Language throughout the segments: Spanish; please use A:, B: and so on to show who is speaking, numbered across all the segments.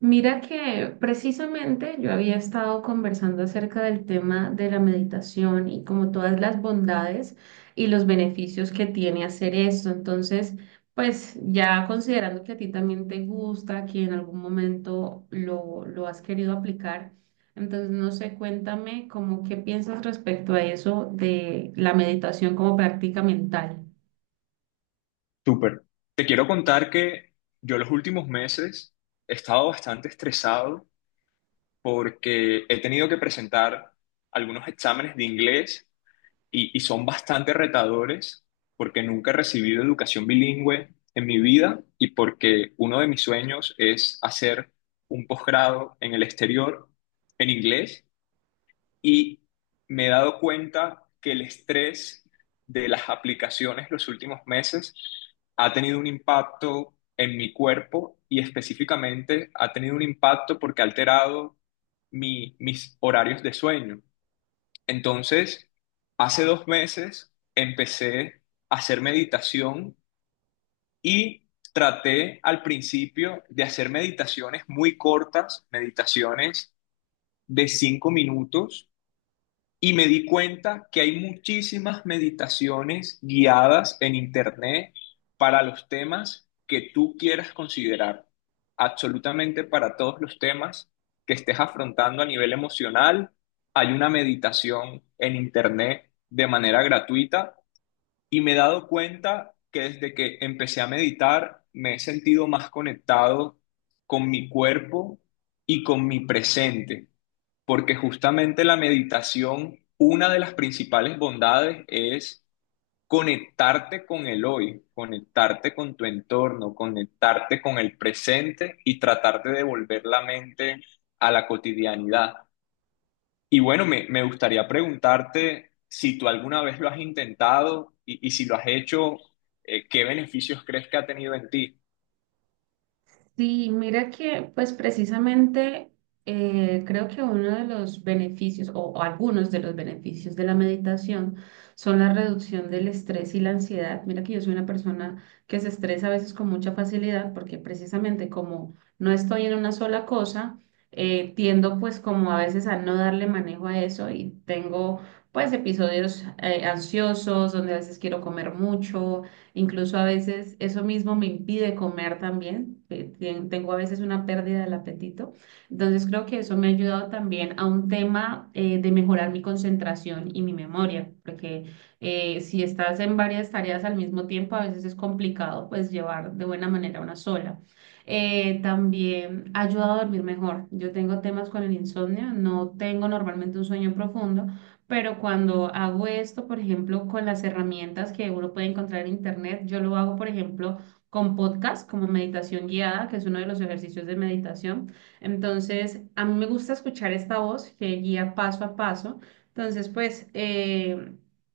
A: Mira que precisamente yo había estado conversando acerca del tema de la meditación y como todas las bondades y los beneficios que tiene hacer esto. Entonces, pues ya considerando que a ti también te gusta, que en algún momento lo has querido aplicar, entonces no sé, cuéntame como qué piensas respecto a eso de la meditación como práctica mental.
B: Súper. Te quiero contar que yo los últimos meses he estado bastante estresado porque he tenido que presentar algunos exámenes de inglés y son bastante retadores porque nunca he recibido educación bilingüe en mi vida y porque uno de mis sueños es hacer un posgrado en el exterior en inglés y me he dado cuenta que el estrés de las aplicaciones los últimos meses ha tenido un impacto en mi cuerpo y específicamente ha tenido un impacto porque ha alterado mis horarios de sueño. Entonces, hace 2 meses empecé a hacer meditación y traté al principio de hacer meditaciones muy cortas, meditaciones de 5 minutos y me di cuenta que hay muchísimas meditaciones guiadas en Internet para los temas que tú quieras considerar, absolutamente para todos los temas que estés afrontando a nivel emocional. Hay una meditación en Internet de manera gratuita y me he dado cuenta que desde que empecé a meditar me he sentido más conectado con mi cuerpo y con mi presente. Porque justamente la meditación, una de las principales bondades es conectarte con el hoy, conectarte con tu entorno, conectarte con el presente y tratar de devolver la mente a la cotidianidad. Y bueno, me gustaría preguntarte si tú alguna vez lo has intentado y si lo has hecho, ¿qué beneficios crees que ha tenido en ti?
A: Sí, mira que pues precisamente creo que uno de los beneficios o algunos de los beneficios de la meditación son la reducción del estrés y la ansiedad. Mira que yo soy una persona que se estresa a veces con mucha facilidad porque precisamente como no estoy en una sola cosa, tiendo pues como a veces a no darle manejo a eso y tengo pues episodios ansiosos donde a veces quiero comer mucho. Incluso a veces eso mismo me impide comer también. Tengo a veces una pérdida del apetito. Entonces creo que eso me ha ayudado también a un tema de mejorar mi concentración y mi memoria, porque si estás en varias tareas al mismo tiempo, a veces es complicado pues llevar de buena manera una sola. También ha ayudado a dormir mejor. Yo tengo temas con el insomnio, no tengo normalmente un sueño profundo. Pero cuando hago esto, por ejemplo, con las herramientas que uno puede encontrar en internet, yo lo hago, por ejemplo, con podcast, como meditación guiada, que es uno de los ejercicios de meditación. Entonces, a mí me gusta escuchar esta voz que guía paso a paso. Entonces, pues,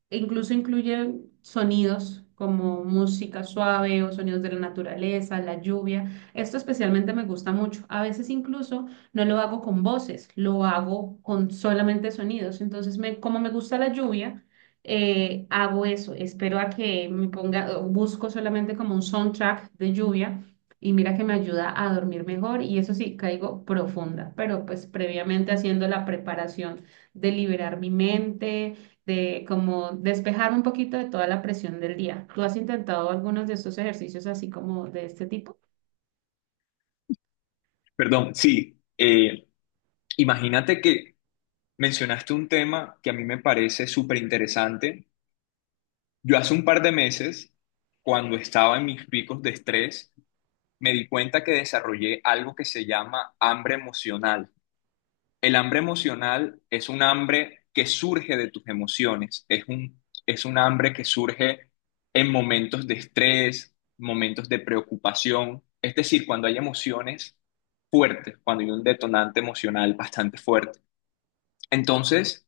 A: incluso incluye sonidos como música suave o sonidos de la naturaleza, la lluvia. Esto especialmente me gusta mucho. A veces incluso no lo hago con voces, lo hago con solamente sonidos. Entonces, como me gusta la lluvia, hago eso. Espero a que me ponga, busco solamente como un soundtrack de lluvia y mira que me ayuda a dormir mejor y eso sí, caigo profunda, pero pues previamente haciendo la preparación de liberar mi mente, de como despejarme un poquito de toda la presión del día. ¿Tú has intentado algunos de estos ejercicios así como de este tipo?
B: Perdón, sí, imagínate que mencionaste un tema que a mí me parece súper interesante. Yo hace un par de meses, cuando estaba en mis picos de estrés, me di cuenta que desarrollé algo que se llama hambre emocional. El hambre emocional es un hambre que surge de tus emociones, es un hambre que surge en momentos de estrés, momentos de preocupación, es decir, cuando hay emociones fuertes, cuando hay un detonante emocional bastante fuerte. Entonces,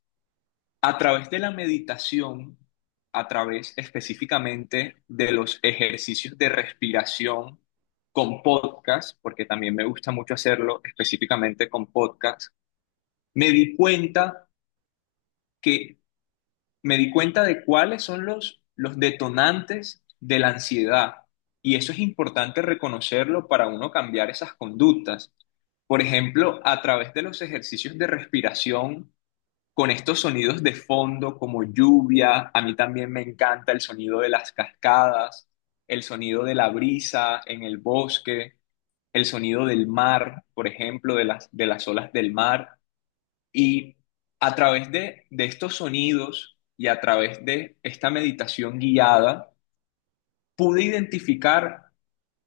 B: a través de la meditación, a través específicamente de los ejercicios de respiración con podcast, porque también me gusta mucho hacerlo específicamente con podcast, me di cuenta que me di cuenta de cuáles son los detonantes de la ansiedad. Y eso es importante reconocerlo para uno cambiar esas conductas. Por ejemplo, a través de los ejercicios de respiración, con estos sonidos de fondo como lluvia. A mí también me encanta el sonido de las cascadas, el sonido de la brisa en el bosque, el sonido del mar, por ejemplo, de de las olas del mar. Y a través de estos sonidos y a través de esta meditación guiada, pude identificar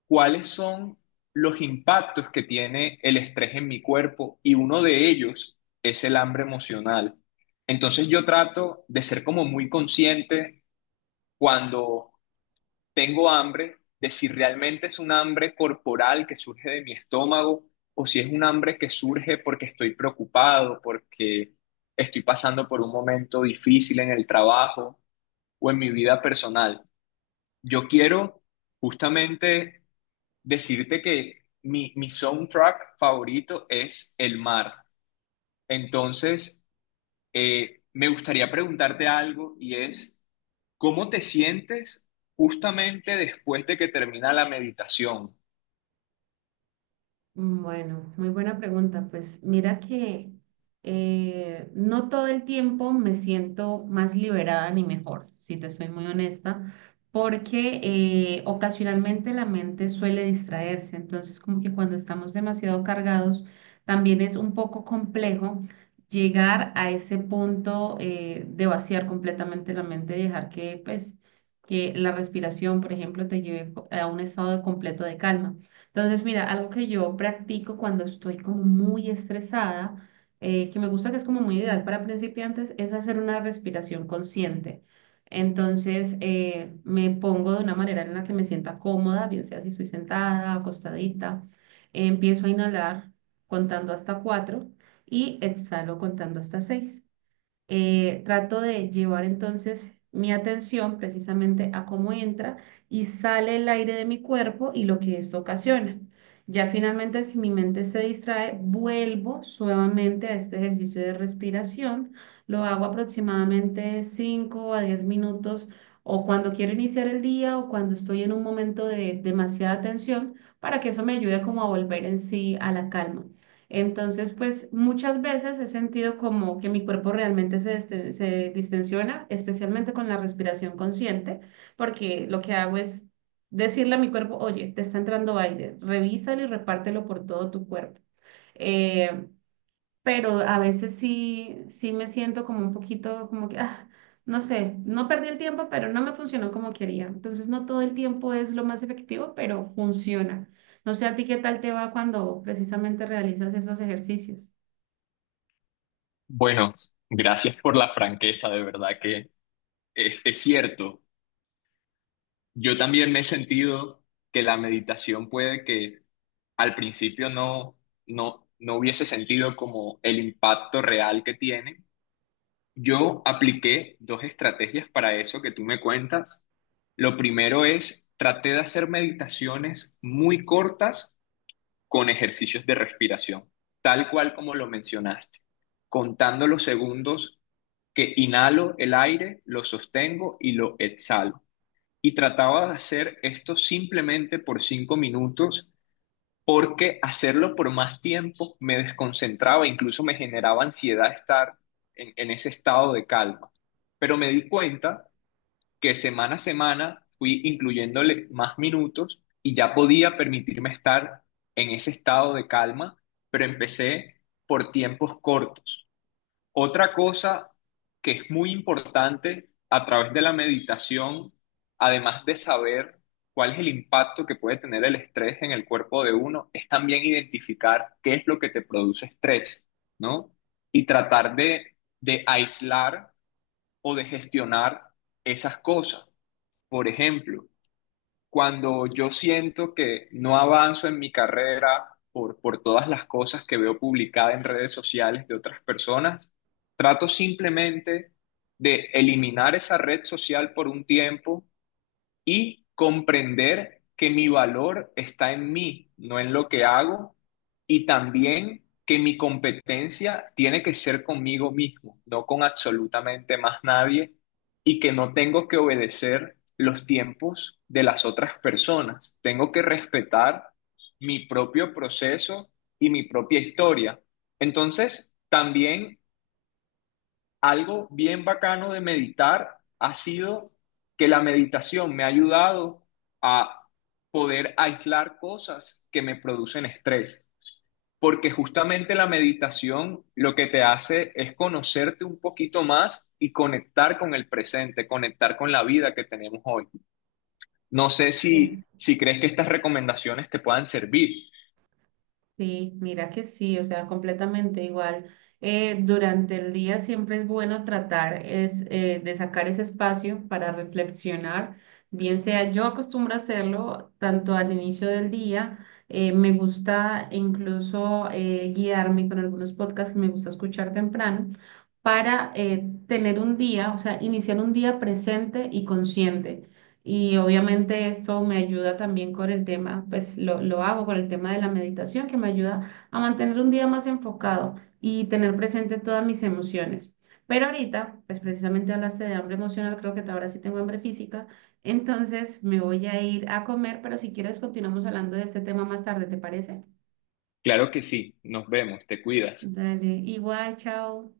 B: cuáles son los impactos que tiene el estrés en mi cuerpo y uno de ellos es el hambre emocional. Entonces yo trato de ser como muy consciente cuando tengo hambre, de si realmente es un hambre corporal que surge de mi estómago o si es un hambre que surge porque estoy preocupado, porque estoy pasando por un momento difícil en el trabajo o en mi vida personal. Yo quiero justamente decirte que mi soundtrack favorito es el mar. Entonces, me gustaría preguntarte algo y es, ¿cómo te sientes justamente después de que termina la meditación?
A: Mm, bueno, muy buena pregunta. Pues mira que no todo el tiempo me siento más liberada ni mejor, si te soy muy honesta, porque ocasionalmente la mente suele distraerse. Entonces, como que cuando estamos demasiado cargados, también es un poco complejo llegar a ese punto de vaciar completamente la mente y dejar que, pues, que la respiración, por ejemplo, te lleve a un estado de completo de calma. Entonces, mira, algo que yo practico cuando estoy como muy estresada, que me gusta que es como muy ideal para principiantes, es hacer una respiración consciente. Entonces, me pongo de una manera en la que me sienta cómoda, bien sea si estoy sentada, acostadita. Empiezo a inhalar contando hasta cuatro y exhalo contando hasta seis. Trato de llevar entonces mi atención precisamente a cómo entra y sale el aire de mi cuerpo y lo que esto ocasiona. Ya finalmente, si mi mente se distrae, vuelvo suavemente a este ejercicio de respiración. Lo hago aproximadamente 5 a 10 minutos o cuando quiero iniciar el día o cuando estoy en un momento de demasiada tensión para que eso me ayude como a volver en sí a la calma. Entonces, pues muchas veces he sentido como que mi cuerpo realmente se distensiona, especialmente con la respiración consciente, porque lo que hago es decirle a mi cuerpo, oye, te está entrando aire, revísalo y repártelo por todo tu cuerpo. Eh, pero a veces sí me siento como un poquito como que, ah, no sé, no perdí el tiempo, pero no me funcionó como quería. Entonces, no todo el tiempo es lo más efectivo, pero funciona. No sé a ti qué tal te va cuando precisamente realizas esos ejercicios.
B: Bueno, gracias por la franqueza, de verdad que es cierto. Yo también me he sentido que la meditación puede que al principio no hubiese sentido como el impacto real que tiene. Yo apliqué dos estrategias para eso que tú me cuentas. Lo primero es, traté de hacer meditaciones muy cortas con ejercicios de respiración, tal cual como lo mencionaste, contando los segundos que inhalo el aire, lo sostengo y lo exhalo. Y trataba de hacer esto simplemente por 5 minutos porque hacerlo por más tiempo me desconcentraba, incluso me generaba ansiedad estar en ese estado de calma. Pero me di cuenta que semana a semana fui incluyéndole más minutos y ya podía permitirme estar en ese estado de calma, pero empecé por tiempos cortos. Otra cosa que es muy importante a través de la meditación, además de saber cuál es el impacto que puede tener el estrés en el cuerpo de uno, es también identificar qué es lo que te produce estrés, ¿no? Y tratar de aislar o de gestionar esas cosas. Por ejemplo, cuando yo siento que no avanzo en mi carrera por todas las cosas que veo publicadas en redes sociales de otras personas, trato simplemente de eliminar esa red social por un tiempo y comprender que mi valor está en mí, no en lo que hago, y también que mi competencia tiene que ser conmigo mismo, no con absolutamente más nadie, y que no tengo que obedecer los tiempos de las otras personas. Tengo que respetar mi propio proceso y mi propia historia. Entonces, también algo bien bacano de meditar ha sido que la meditación me ha ayudado a poder aislar cosas que me producen estrés, porque justamente la meditación lo que te hace es conocerte un poquito más y conectar con el presente, conectar con la vida que tenemos hoy. No sé si crees que estas recomendaciones te puedan servir.
A: Sí, mira que sí, o sea, completamente igual. Durante el día siempre es bueno tratar de sacar ese espacio para reflexionar, bien sea yo acostumbro a hacerlo tanto al inicio del día, me gusta incluso guiarme con algunos podcasts que me gusta escuchar temprano para tener un día, o sea, iniciar un día presente y consciente. Y obviamente eso me ayuda también con el tema, pues lo hago con el tema de la meditación, que me ayuda a mantener un día más enfocado y tener presente todas mis emociones. Pero ahorita, pues precisamente hablaste de hambre emocional, creo que ahora sí tengo hambre física, entonces me voy a ir a comer, pero si quieres continuamos hablando de este tema más tarde, ¿te parece?
B: Claro que sí, nos vemos, te cuidas.
A: Dale, igual, chao.